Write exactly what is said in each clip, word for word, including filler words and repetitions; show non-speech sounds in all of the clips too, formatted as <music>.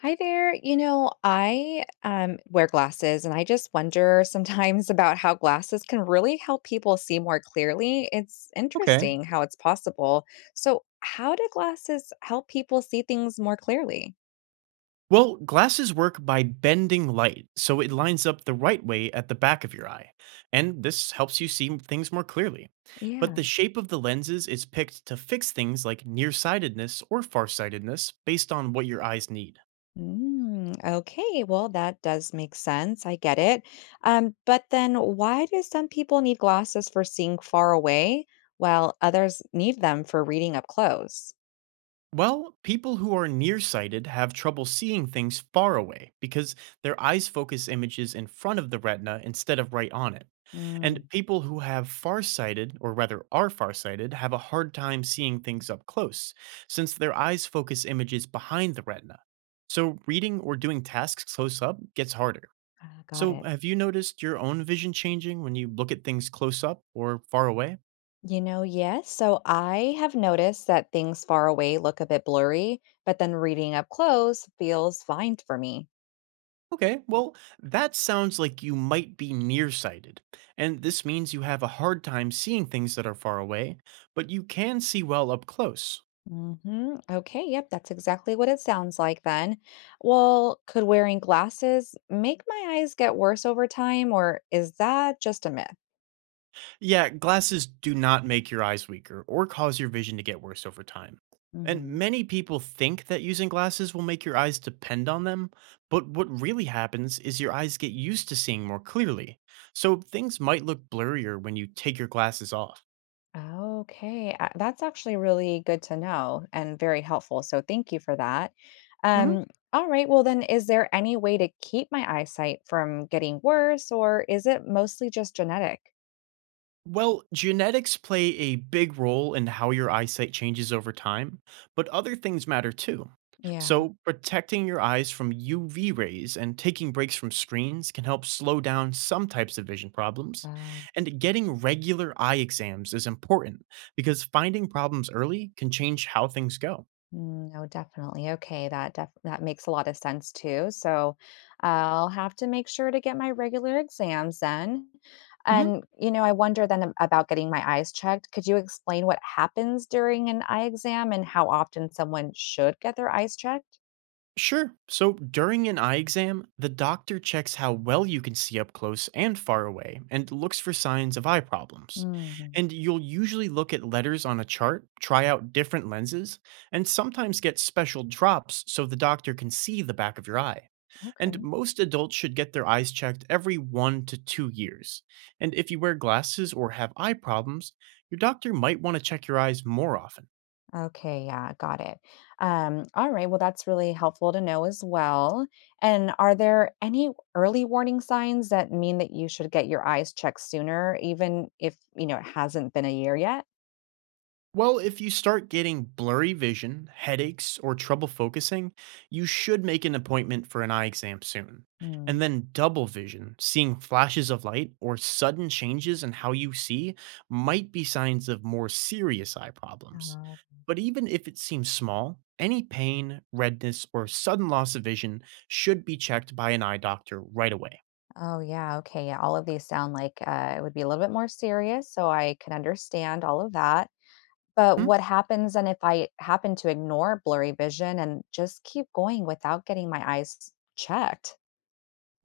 Hi there. You know, I um, wear glasses and I just wonder <laughs> sometimes about how glasses can really help people see more clearly. It's Okay. interesting how it's possible. So, how do glasses help people see things more clearly? Well, glasses work by bending light, so it lines up the right way at the back of your eye, and this helps you see things more clearly. But Yeah. the shape of the lenses is picked to fix things like nearsightedness or farsightedness based on what your eyes need. Mm, okay. Well, that does make sense. I get it. Um, but then why do some people need glasses for seeing far away while others need them for reading up close? Well, people who are nearsighted have trouble seeing things far away because their eyes focus images in front of the retina instead of right on it. Mm, And people who have farsighted, or rather are farsighted, have a hard time seeing things up close, since their eyes focus images behind the retina. So reading or doing tasks close up gets harder. ah, got So it. have you noticed your own vision changing when you look at things close up or far away? You know, yes. So I have noticed that things far away look a bit blurry, but then reading up close feels fine for me. Okay, well, that sounds like you might be nearsighted. And this means you have a hard time seeing things that are far away, but you can see well up close. Hmm. Okay, yep, that's exactly what it sounds like then. Well, could wearing glasses make my eyes get worse over time, or is that just a myth? Yeah, glasses do not make your eyes weaker or cause your vision to get worse over time. And many people think that using glasses will make your eyes depend on them, but what really happens is your eyes get used to seeing more clearly. So things might look blurrier when you take your glasses off. Okay, uh, that's actually really good to know and very helpful. So thank you for that. Mhm. Um, all right, well then, is there any way to keep my eyesight from getting worse, or is it mostly just genetic? Well, genetics play a big role in how your eyesight changes over time, but other things matter too. Yeah. So, protecting your eyes from U V rays and taking breaks from screens can help slow down some types of vision problems. Uh, And getting regular eye exams is important because finding problems early can change how things go. Mm, no, definitely. Okay, that def- that makes a lot of sense too. So, I'll have to make sure to get my regular exams then. Mhm. And you know, I wonder then ab- about getting my eyes checked. Could you explain what happens during an eye exam and how often someone should get their eyes checked? Sure. So during an eye exam, the doctor checks how well you can see up close and far away and looks for signs of eye problems. Mm, And you'll usually look at letters on a chart, try out different lenses, and sometimes get special drops so the doctor can see the back of your eye. And okay. most adults should get their eyes checked every one to two years. And if you wear glasses or have eye problems, your doctor might want to check your eyes more often. Okay, yeah, got it. Um, all right, well, that's really helpful to know as well. And are there any early warning signs that mean that you should get your eyes checked sooner, even if, you know, it hasn't been a year yet? Well, if you start getting blurry vision, headaches, or trouble focusing, you should make an appointment for an eye exam soon. Hmm. And then double vision, seeing flashes of light or sudden changes in how you see, might be signs of more serious eye problems. Uh, But even if it seems small, any pain, redness, or sudden loss of vision should be checked by an eye doctor right away. oh, yeah, okay. Yeah, all of these sound like uh, it would be a little bit more serious, so I can understand all of that. But Hmm? what happens and if I happen to ignore blurry vision and just keep going without getting my eyes checked?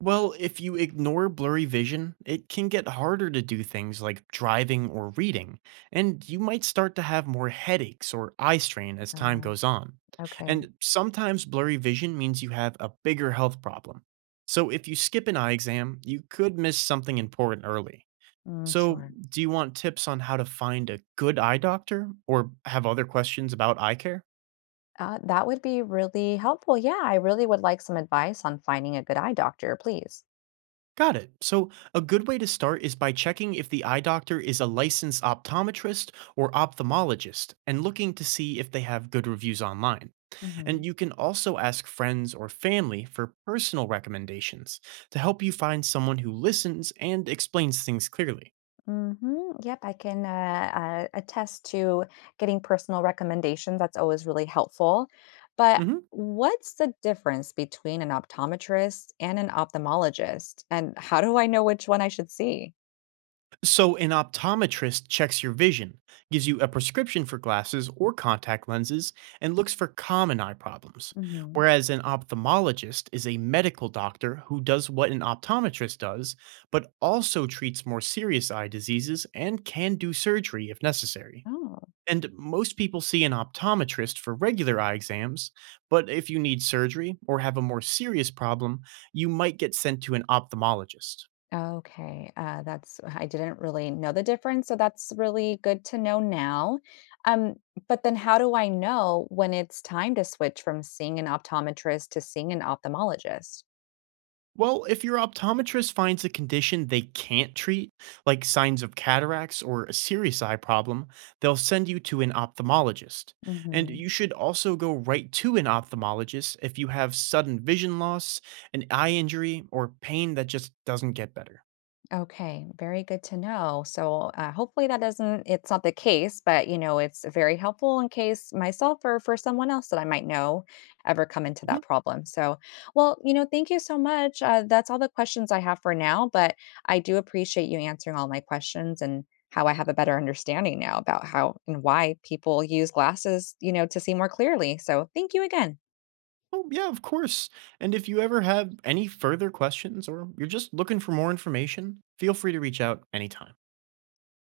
Well, if you ignore blurry vision, it can get harder to do things like driving or reading, and you might start to have more headaches or eye strain as time Um, goes on. okay, And sometimes blurry vision means you have a bigger health problem. So if you skip an eye exam, you could miss something important early. mm, So, sure. do you want tips on how to find a good eye doctor or have other questions about eye care? Uh, that would be really helpful. Yeah, I really would like some advice on finding a good eye doctor, please. Got it. So, a good way to start is by checking if the eye doctor is a licensed optometrist or ophthalmologist and looking to see if they have good reviews online. Hmm. And you can also ask friends or family for personal recommendations to help you find someone who listens and explains things clearly. Hmm. Yep, I can uh, uh, attest to getting personal recommendations. That's always really helpful. But Mhm. what's the difference between an optometrist and an ophthalmologist? And how do I know which one I should see? So, an optometrist checks your vision, gives you a prescription for glasses or contact lenses, and looks for common eye problems. Hmm. Whereas an ophthalmologist is a medical doctor who does what an optometrist does, but also treats more serious eye diseases and can do surgery if necessary. Oh. And most people see an optometrist for regular eye exams, but if you need surgery or have a more serious problem, you might get sent to an ophthalmologist. Okay, uh, that's I didn't really know the difference, so that's really good to know now. Um, but then how do I know when it's time to switch from seeing an optometrist to seeing an ophthalmologist? Well, if your optometrist finds a condition they can't treat, like signs of cataracts or a serious eye problem, they'll send you to an ophthalmologist. And Hmm. you should also go right to an ophthalmologist if you have sudden vision loss, an eye injury, or pain that just doesn't get better. Okay, very good to know. So uh, hopefully that doesn't, it's not the case, but you know, it's very helpful in case myself or for someone else that I might know ever come into that Mhm. problem. So, well, you know, thank you so much. Uh, that's all the questions I have for now, but I do appreciate you answering all my questions and how I have a better understanding now about how and why people use glasses, you know, to see more clearly. So thank you again. Oh, yeah, of course. And if you ever have any further questions or you're just looking for more information, feel free to reach out anytime.